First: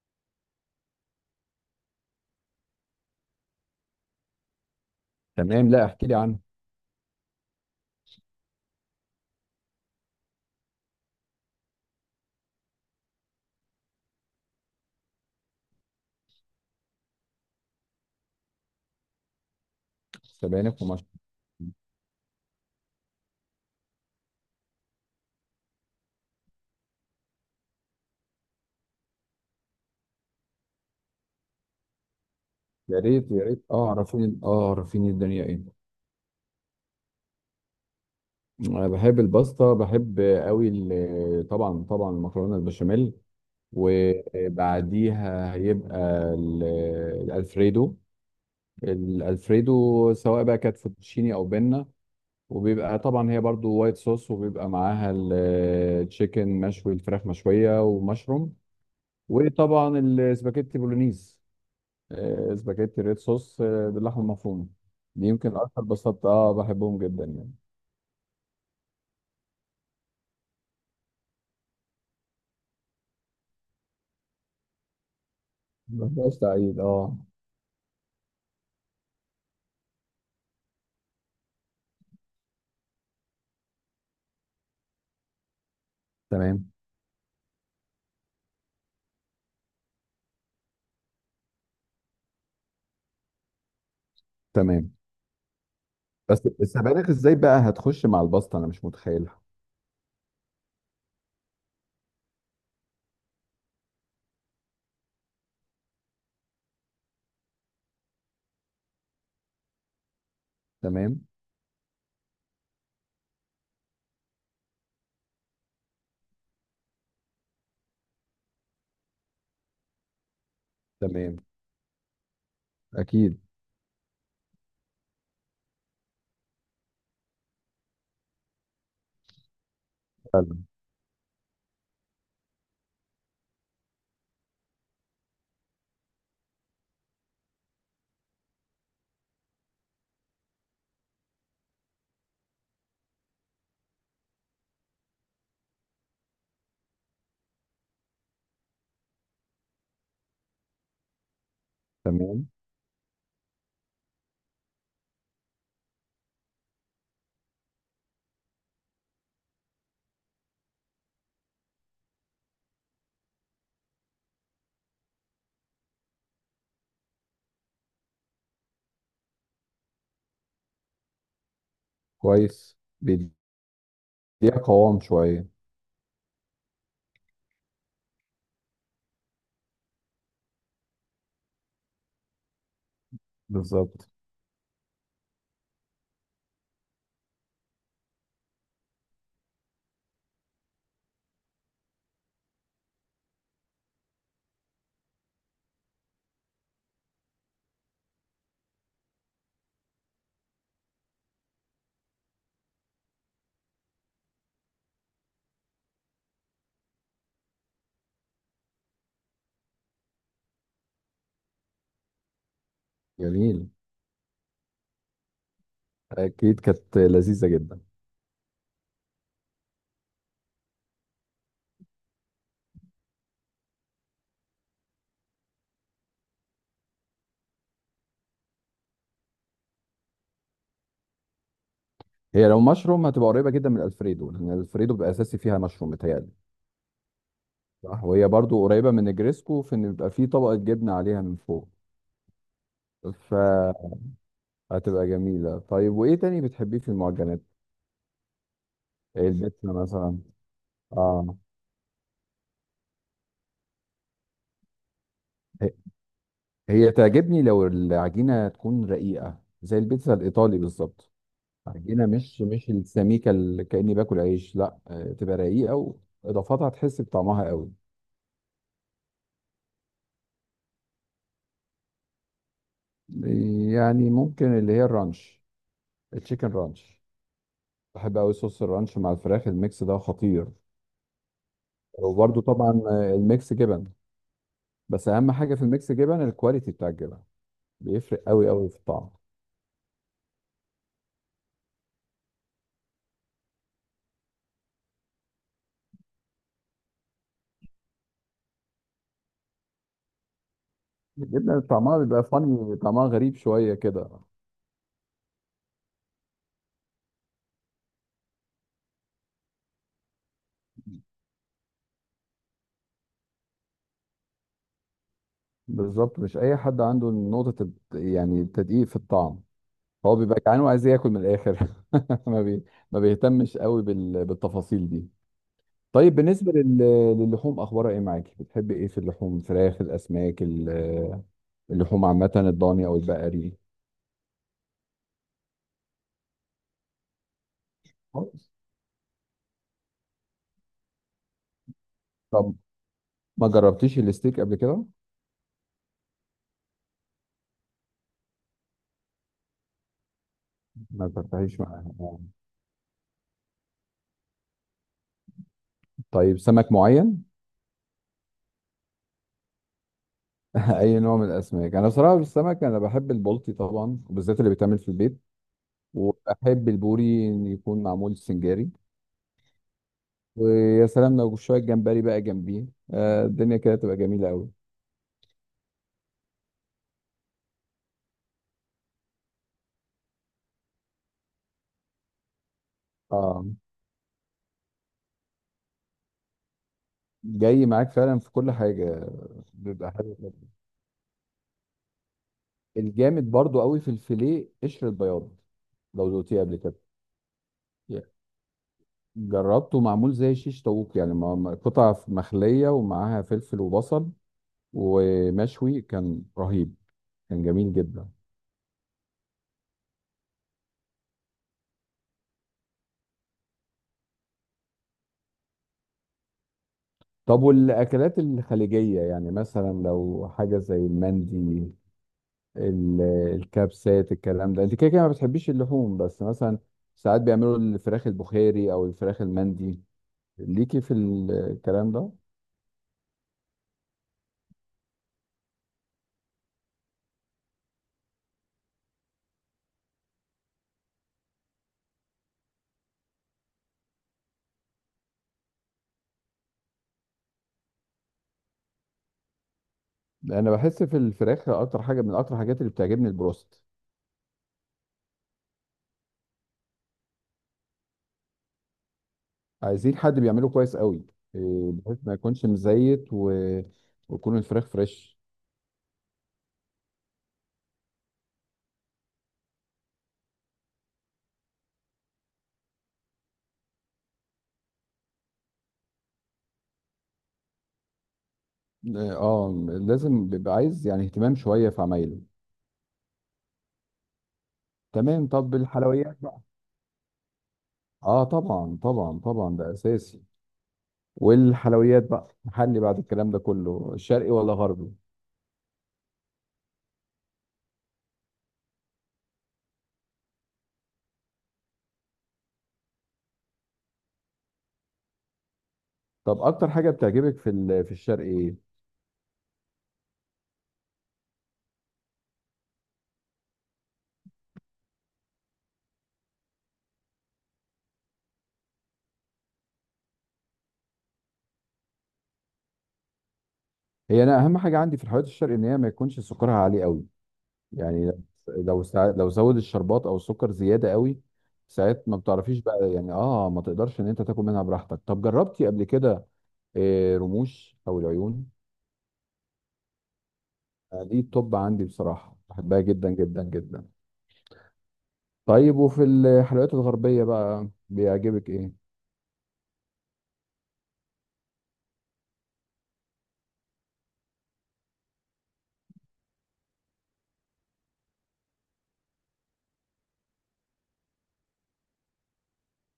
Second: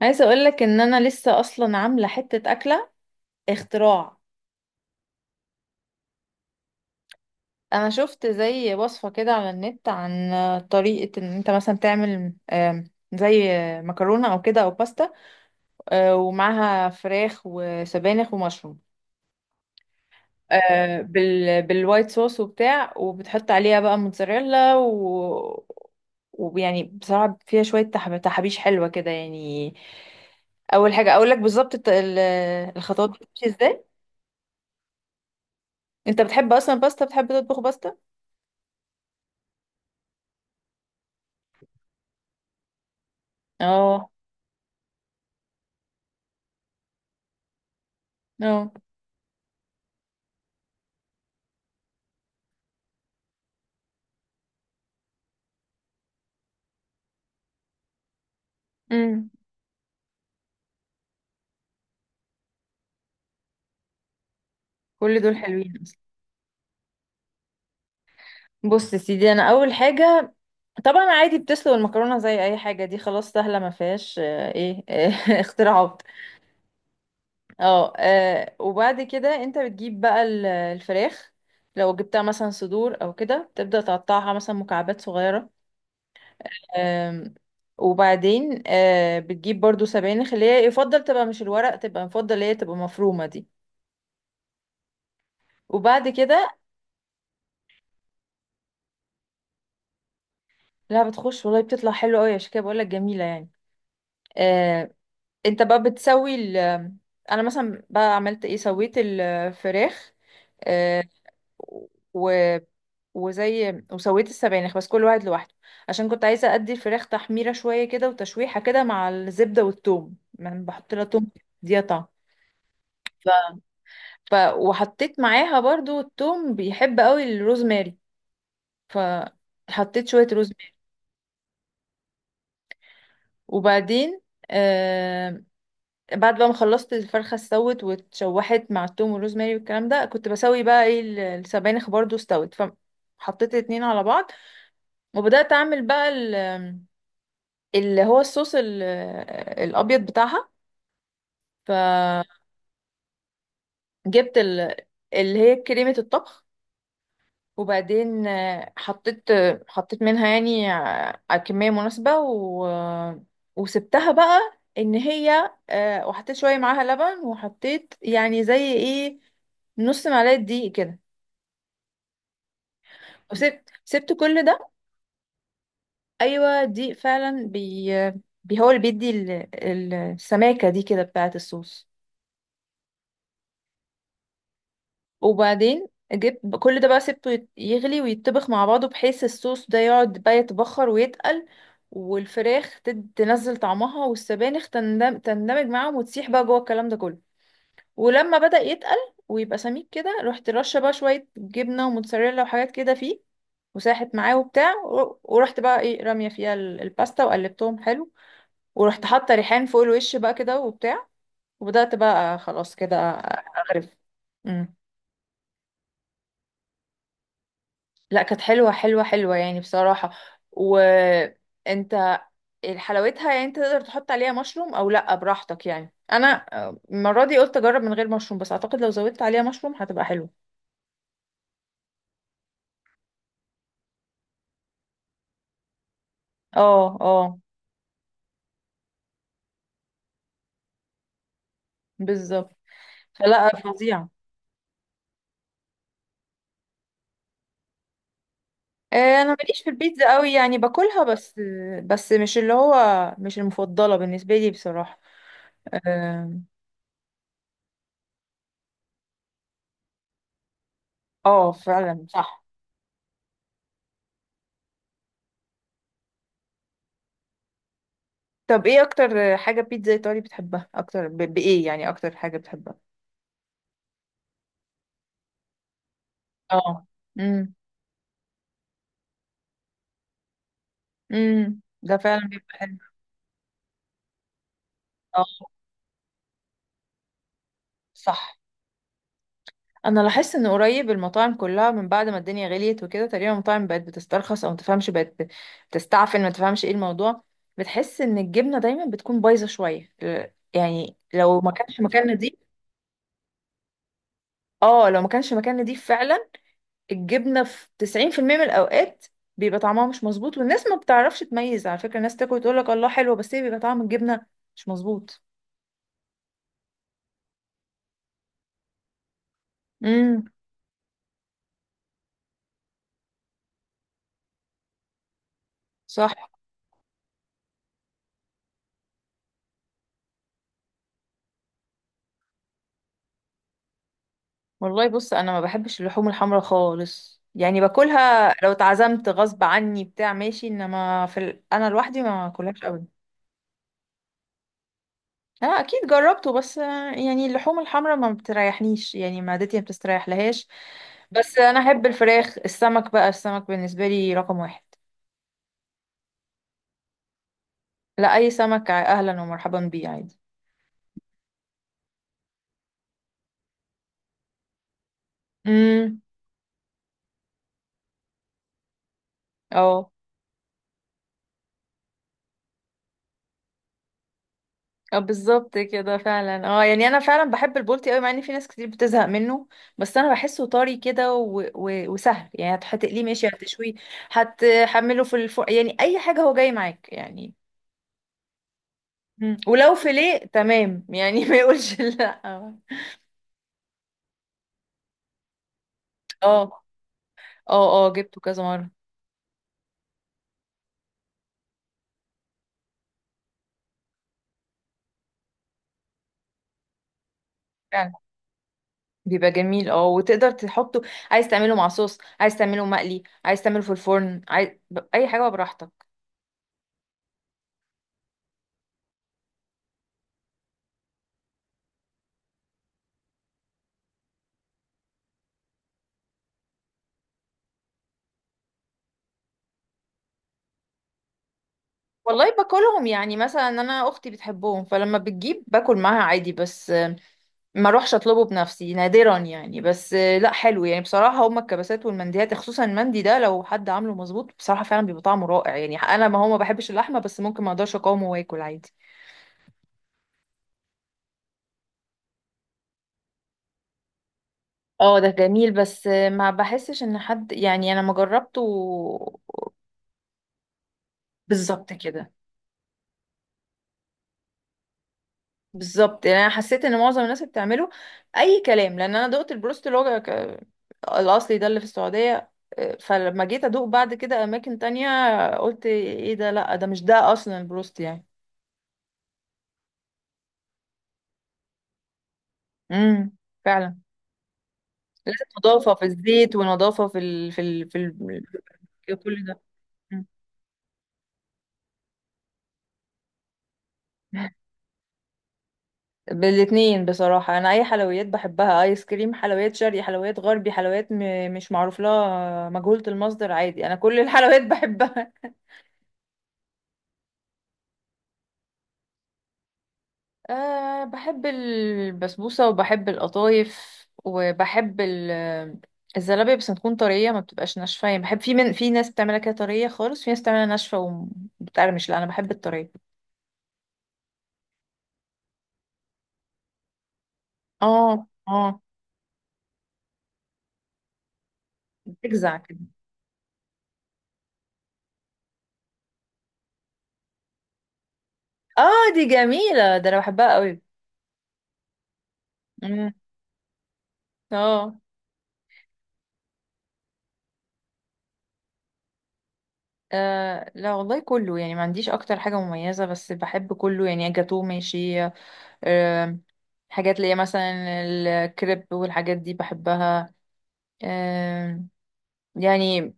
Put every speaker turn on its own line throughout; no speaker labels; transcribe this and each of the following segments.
عايزه اقول لك ان انا لسه اصلا عامله حته اكله اختراع.
تمام، لا، احكي لي عنه.
انا شفت زي وصفه كده على النت عن طريقه ان انت مثلا تعمل زي مكرونه او كده او باستا، ومعاها فراخ وسبانخ ومشروم،
سبانخ ومشروم.
بالوايت صوص وبتاع، وبتحط عليها بقى موتزاريلا، ويعني بصراحه فيها شويه تحابيش حلوه كده يعني. اول حاجه اقول لك بالظبط
يا
الخطوات
ريت يا
بتمشي
ريت،
ازاي.
اه عرفيني، اه عرفيني الدنيا ايه.
انت بتحب اصلا باستا؟ بتحب تطبخ باستا؟
انا بحب الباستا، بحب قوي. طبعا طبعا، المكرونه البشاميل،
اه.
وبعديها هيبقى ال- الالفريدو.
اه.
الالفريدو سواء بقى كانت فوتوتشيني او بينا، وبيبقى طبعا هي برضو وايت صوص، وبيبقى معاها التشيكن مشوي، الفراخ مشويه ومشروم.
امم.
وطبعا السباكيتي بولونيز، سباجيتي ريد صوص، باللحمه المفرومه.
كل
دي
دول
يمكن
حلوين
اكتر
اصلا.
بساطه، بحبهم جدا يعني.
بص يا سيدي، انا اول حاجه طبعا عادي بتسلق المكرونه زي اي حاجه، دي خلاص سهله، ما فيهاش ايه اختراعات.
ما فيهاش تعقيد، اه.
اه، وبعد كده انت بتجيب بقى الفراخ. لو جبتها مثلا صدور او كده، تبدا تقطعها مثلا مكعبات صغيره.
تمام
آم، وبعدين بتجيب برضو سبانخ، اللي هي يفضل تبقى مش الورق، تبقى يفضل اللي هي تبقى مفرومه دي.
تمام.
وبعد
بس
كده
السبانخ ازاي بقى هتخش مع الباستا؟ انا مش متخيلها.
لا، بتخش والله، بتطلع حلو قوي، عشان كده بقول لك جميله يعني. آه. انت بقى بتسوي ال... انا مثلا بقى عملت ايه؟ سويت الفراخ. آه.
تمام
و وزي وسويت السبانخ، بس كل واحد لوحده، عشان كنت عايزه ادي الفراخ تحميره شويه كده وتشويحه كده مع الزبده والثوم. يعني بحط لها ثوم،
تمام.
دي طعم. ف...
اكيد.
وحطيت معاها برضو الثوم. بيحب قوي الروزماري، فحطيت شويه
فعلا.
روزماري. وبعدين آه، بعد بقى ما خلصت الفرخه استوت واتشوحت مع التوم والروزماري والكلام ده، كنت بسوي بقى ايه السبانخ برضو استوت. فحطيت الاتنين على بعض، وبدات اعمل بقى اللي هو الصوص الابيض بتاعها.
تمام.
جبت ال... اللي هي كريمة الطبخ. وبعدين حطيت، حطيت منها يعني على كمية مناسبة، و... وسبتها بقى ان هي وحطيت شوية معاها لبن، وحطيت يعني زي ايه نص معلقة دقيق كده.
كويس، بيديها
وسبت كل ده.
قوام شويه.
ايوه دي فعلا بي هو اللي بيدي السماكه دي كده بتاعه الصوص.
بالظبط.
وبعدين جبت كل ده بقى سبته يغلي ويتطبخ مع بعضه، بحيث الصوص ده يقعد بقى يتبخر ويتقل، والفراخ تنزل طعمها، والسبانخ تندمج معاهم وتسيح بقى جوه الكلام ده كله. ولما بدأ يتقل ويبقى سميك كده، رحت رشه بقى شويه جبنه وموتزاريلا وحاجات كده فيه، وساحت معاه وبتاع ورحت بقى ايه راميه فيها الباستا وقلبتهم حلو. ورحت حاطه ريحان فوق الوش بقى كده وبتاع، وبدات بقى خلاص كده
جميل.
اغرف. امم.
اكيد كانت لذيذه جدا.
لا كانت حلوه حلوه حلوه يعني بصراحه. وانت، حلاوتها يعني انت تقدر تحط عليها مشروم او لا، براحتك يعني. انا المره دي قلت اجرب من غير مشروم، بس اعتقد لو زودت عليها مشروم هتبقى حلوه.
هي لو مشروم هتبقى قريبه جدا من الفريدو، لان الفريدو بيبقى اساسي فيها مشروم، متهيألي.
اه اه
صح. وهي برضو قريبه من نجريسكو، في ان بيبقى فيه طبقه جبنه عليها من فوق.
بالظبط. فلا،
فهتبقى
فظيعه.
جميلة. طيب، وإيه تاني بتحبيه في المعجنات؟
انا
إيه
ماليش في
البيتزا
البيتزا
مثلا؟
قوي، يعني باكلها
آه.
بس، بس مش اللي هو مش المفضله بالنسبه لي بصراحه.
هي
اه.
هي تعجبني لو العجينة تكون رقيقة زي البيتزا الإيطالي بالظبط. عجينة
فعلا
مش
صح.
مش السميكة اللي كأني باكل عيش، لا، تبقى رقيقة. وإضافاتها تحس بطعمها قوي.
طب ايه اكتر حاجة بيتزا ايطالي بتحبها اكتر؟ ب... بايه يعني اكتر حاجة بتحبها؟
يعني ممكن اللي هي الرانش، التشيكن
اه.
رانش.
امم.
بحب قوي صوص الرانش مع الفراخ، الميكس ده خطير.
امم، ده فعلا
وبرده
بيبقى حلو.
طبعا، الميكس جبن. بس
اه.
أهم حاجة في الميكس جبن الكواليتي بتاع الجبن. بيفرق
صح.
قوي قوي في الطعم.
انا لاحظت ان قريب المطاعم كلها من بعد ما الدنيا غليت وكده، تقريبا المطاعم بقت بتسترخص او ما تفهمش، بقت تستعفن، ما تفهمش ايه الموضوع. بتحس ان الجبنة دايما بتكون بايظة شوية يعني لو ما
الجبنه
كانش
طعمها
مكان
بيبقى
نضيف.
فاني، طعمها غريب شويه كده.
اه، لو ما كانش مكان نضيف فعلا. الجبنة في 90% من الأوقات بيبقى طعمها مش مظبوط، والناس ما بتعرفش تميز. على فكرة الناس تاكل تقول لك الله حلوة، بس هي بيبقى طعم الجبنة مش مظبوط.
بالظبط. مش اي حد عنده نقطه يعني التدقيق في الطعم. هو
امم.
بيبقى جعان وعايز ياكل من الاخر. ما بي... ما بيهتمش قوي بالتفاصيل دي.
صح.
طيب، بالنسبه للحوم، اخبارها ايه معاكي؟ بتحب ايه في اللحوم؟ فراخ، الاسماك، اللحوم عامه، الضاني او البقري؟
والله بص، أنا ما بحبش اللحوم الحمراء خالص، يعني باكلها
خالص.
لو اتعزمت غصب عني بتاع ماشي، انما في ال... انا لوحدي ما
طب
باكلهاش ابدا.
ما جربتيش الستيك قبل كده؟
انا اكيد جربته، بس يعني اللحوم الحمراء ما بتريحنيش، يعني معدتي ما بتستريح لهاش.
ما
بس انا
فتحتيش
احب
معاها آه.
الفراخ. السمك بقى السمك بالنسبة لي رقم واحد.
طيب، سمك معين؟
لا اي سمك، اهلا ومرحبا بيه عادي.
اي نوع من الاسماك؟ انا بصراحه في السمك انا بحب البلطي طبعا، وبالذات اللي بيتعمل في البيت.
امم.
وبحب البوري إن يكون معمول سنجاري.
اه
ويا سلام لو شويه جمبري بقى جنبيه. الدنيا كده تبقى جميله قوي.
اه بالظبط كده فعلا. اه يعني انا فعلا بحب البولتي قوي، مع ان في ناس كتير بتزهق منه. بس انا بحسه طري كده وسهل، يعني هتقليه ماشي،
اه.
هتشويه، هتحمله في الفرن، يعني اي حاجه هو جاي معاك يعني.
جاي معاك فعلا في كل حاجه.
مم. ولو
بيبقى حلو
فيليه
جدا.
تمام يعني ما يقولش لا. اه
الجامد برضو قوي في الفيليه قشر البياض، لو دوقتيه قبل كده.
اه اه جبته كذا مره.
جربته معمول زي شيش طاووق يعني، قطع مخليه ومعاها فلفل وبصل، ومشوي كان رهيب. كان جميل
فعلا
جدا.
بيبقى جميل، اه، وتقدر تحطه، عايز تعمله مع صوص، عايز تعمله مقلي، عايز تعمله في الفرن، عايز... اي حاجه براحتك.
طب والأكلات الخليجية؟ يعني مثلا لو حاجة زي المندي، ال- الكبسات، الكلام ده. انت كده كده ما بتحبيش اللحوم، بس مثلا ساعات بيعملوا الفراخ البخاري او الفراخ المندي. ليكي في الكلام ده؟
والله باكلهم، يعني مثلا انا اختي بتحبهم، فلما بتجيب باكل معاها عادي، بس ما اروحش اطلبه بنفسي نادرا يعني. بس لا حلو يعني بصراحه، هما الكبسات والمنديات، خصوصا المندي ده، لو حد عامله مظبوط بصراحه فعلا بيبقى طعمه رائع يعني. انا ما هو ما بحبش اللحمه، بس ممكن ما اقدرش اقاومه واكل عادي.
انا بحس في الفراخ اكتر حاجة من اكتر الحاجات اللي بتعجبني البروست.
اه ده جميل، بس ما بحسش ان حد، يعني انا ما جربته.
عايزين حد بيعمله كويس قوي. إيه،
بالظبط
بحيث
كده.
ما يكونش مزيت ويكون الفراخ فريش.
بالظبط، يعني انا حسيت ان معظم الناس اللي بتعمله اي كلام، لان انا دقت البروست اللي هو الاصلي ده اللي في السعوديه. فلما جيت ادوق بعد كده اماكن تانية، قلت ايه ده؟ لا ده مش ده اصلا البروست يعني.
اه. لازم بيبقى عايز يعني اهتمام شوية في عمايله.
امم. فعلا. لازم
تمام. طب
نظافه في
الحلويات؟
الزيت، ونظافه في ال... في ال... في ال...
اه طبعا
في
طبعا
كل ده.
طبعا، ده
مم.
اساسي. والحلويات بقى، محلي بعد الكلام ده كله، شرقي ولا غربي؟
بالاتنين بصراحه، انا اي حلويات بحبها: ايس كريم، حلويات شرقي، حلويات غربي، حلويات م... مش معروف لها، مجهوله المصدر، عادي انا كل الحلويات بحبها.
طب اكتر حاجه بتعجبك في في الشرقي ايه؟
أه بحب البسبوسة، وبحب القطايف، وبحب الزلابية، بس تكون طرية، ما بتبقاش ناشفة يعني. بحب، في من في ناس بتعملها كده طرية خالص، في ناس بتعملها ناشفة وبتقرمش، لا أنا بحب الطرية.
هي، انا اهم حاجه عندي في الحلويات الشرقي ان هي ما يكونش سكرها عالي قوي.
اه
يعني
اه.
لو لو زود الشربات او السكر زياده قوي، ساعات ما
بتجزع كده.
بتعرفيش بقى يعني، ما تقدرش ان انت تاكل منها براحتك. طب جربتي قبل كده رموش او العيون؟
اه دي جميلة، ده أنا بحبها قوي.
دي التوب عندي بصراحه، بحبها
مم.
جدا جدا جدا.
اه.
طيب وفي الحلويات الغربيه بقى بيعجبك ايه؟
آه لا والله كله يعني، ما عنديش أكتر حاجة مميزة، بس بحب كله يعني، جاتوه ماشي، آه، حاجات اللي هي مثلا الكريب والحاجات دي بحبها، آه، يعني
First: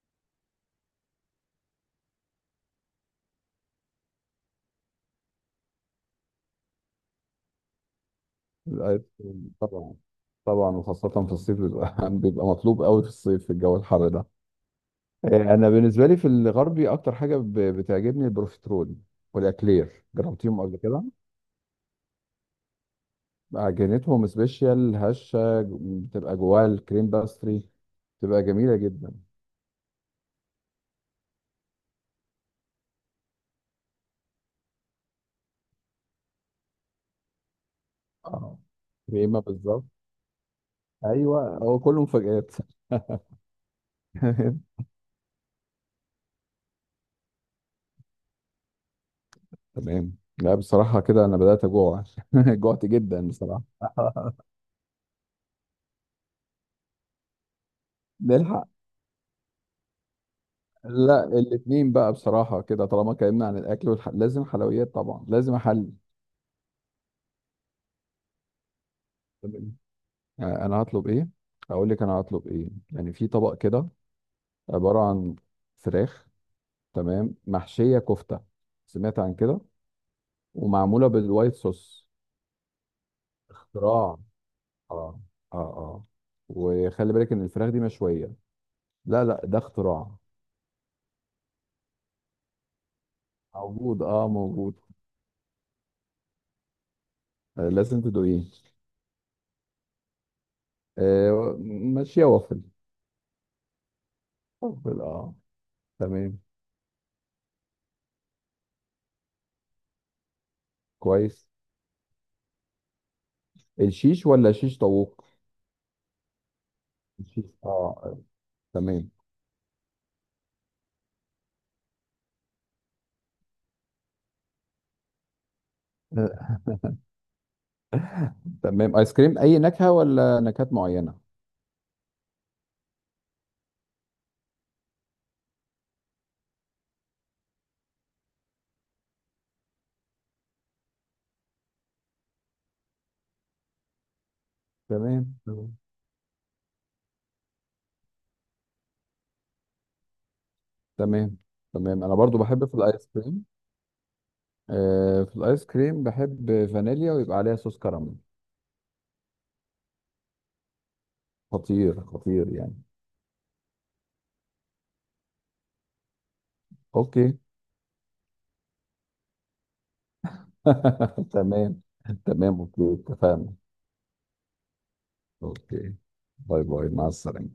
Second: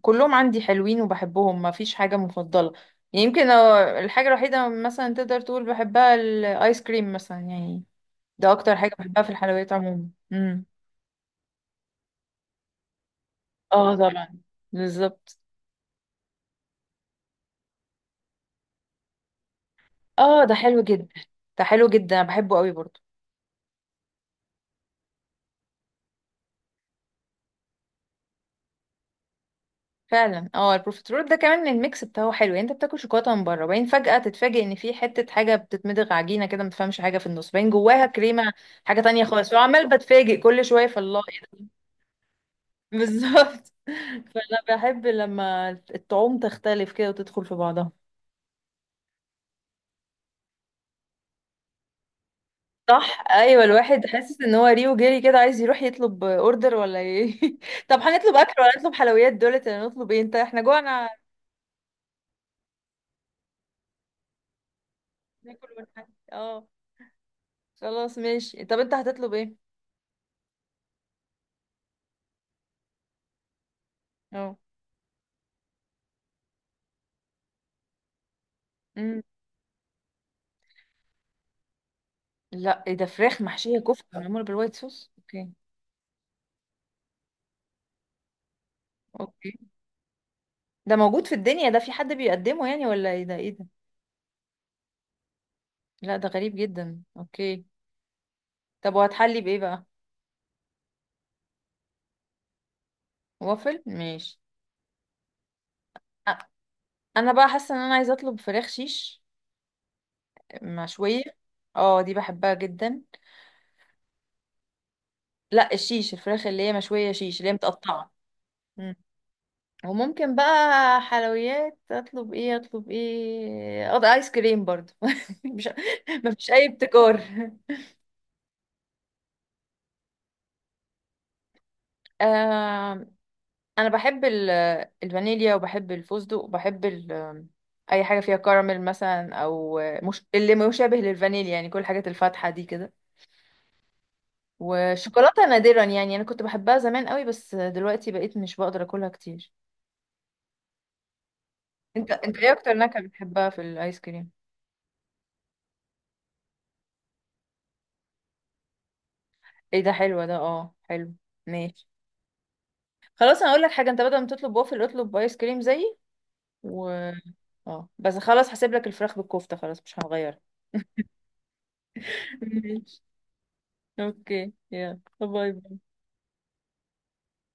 كلهم عندي حلوين وبحبهم، ما فيش حاجة مفضلة يعني. يمكن الحاجة الوحيدة مثلا تقدر تقول بحبها الآيس كريم مثلا يعني، ده أكتر حاجة بحبها في
الايفون
الحلويات
طبعا.
عموما. امم.
طبعا، وخاصة في الصيف بيبقى بيبقى مطلوب قوي في الصيف في الجو
اه
الحر ده.
طبعا. بالظبط.
انا بالنسبة لي في الغربي اكتر حاجة بتعجبني البروفيترول. والاكلير،
اه ده
جربتيهم قبل
حلو
كده؟
جدا، ده حلو جدا أنا بحبه قوي برضو.
عجينتهم سبيشال، هشة، بتبقى جواها الكريم باستري. بتبقى جميلة جدا.
فعلا، اه، البروفيترول ده كمان الميكس بتاعه حلو، يعني انت بتاكل شوكولاته من بره، وبعدين فجاه تتفاجئ ان في حته حاجه بتتمضغ عجينه كده، ما تفهمش حاجه في النص، باين جواها كريمه،
اه،
حاجه تانية
كريمة
خالص،
بالظبط.
وعمال بتفاجئ كل شويه في الله.
ايوه، هو كله مفاجآت.
بالظبط فانا بحب لما الطعوم تختلف كده وتدخل في بعضها.
تمام. لا بصراحة كده انا بدأت اجوع. جوعت
صح.
جدا
ايوه
بصراحة.
الواحد حاسس ان هو ريو جري كده، عايز يروح يطلب اوردر ولا ايه طب هنطلب اكل،
نلحق.
ولا نطلب حلويات دولت، ولا نطلب ايه؟ انت، احنا جوعنا،
لا الاثنين بقى بصراحة كده، طالما اتكلمنا عن الأكل لازم حلويات طبعا، لازم
ناكل
أحل.
ونحن اه، خلاص ماشي. طب انت هتطلب ايه؟
تمام. أنا هطلب إيه؟ أقول لك أنا هطلب إيه؟ يعني في طبق كده،
اه.
عبارة عن فراخ، تمام، محشية كفتة. سمعت
امم.
عن كده؟ ومعمولة بالوايت صوص.
لا ايه ده، فراخ محشيه كفته
اختراع.
معموله بالوايت صوص؟
اه
اوكي.
اه اه. وخلي بالك إن الفراخ دي مشوية. لا لا، ده
اوكي.
اختراع.
ده موجود في الدنيا؟ ده في حد بيقدمه يعني؟ ولا ايه ده، ايه ده؟
موجود، اه، موجود.
لا ده غريب جدا، اوكي.
آه، لازم تدوقيه.
طب وهتحلي بايه بقى؟
آه مشوية وافل.
وافل، ماشي.
وافل اه. تمام
انا بقى حاسه ان انا عايزه اطلب فراخ شيش مشويه.
كويس.
اه دي بحبها جدا.
الشيش ولا شيش طاووق؟
لا الشيش الفراخ اللي هي مشويه شيش،
الشيش
اللي هي متقطعه.
اه.
مم.
تمام.
وممكن بقى حلويات، اطلب ايه اطلب ايه؟ اقضي ايس كريم برضو مش، مفيش
آه،
اي ابتكار.
تمام، ايس كريم اي نكهة ولا نكهات معينة؟
آه انا بحب الفانيليا، وبحب الفستق، وبحب اي حاجه فيها كراميل مثلا، او مش اللي مشابه للفانيليا يعني، كل الحاجات الفاتحه دي كده.
تمام
وشوكولاتة
تمام.
نادرا، يعني انا كنت بحبها زمان قوي، بس دلوقتي بقيت مش بقدر اكلها كتير.
تمام تمام،
انت
انا
انت
برضو
ايه
بحب
اكتر
في
نكهة
الايس كريم.
بتحبها في الايس كريم؟
في الايس كريم بحب فانيليا ويبقى عليها صوص كراميل.
ايه ده حلوة، ده اه حلو، ماشي.
خطير خطير يعني.
خلاص انا اقول لك حاجة، انت بدل ما تطلب وافل اطلب ايس كريم زيي. و...
اوكي.
اه بس خلاص هسيب لك الفراخ بالكفتة، خلاص مش هنغير.
تمام تمام اوكي
ماشي.
اتفقنا.
اوكي يلا باي
اوكي،
باي.
باي باي، مع السلامة.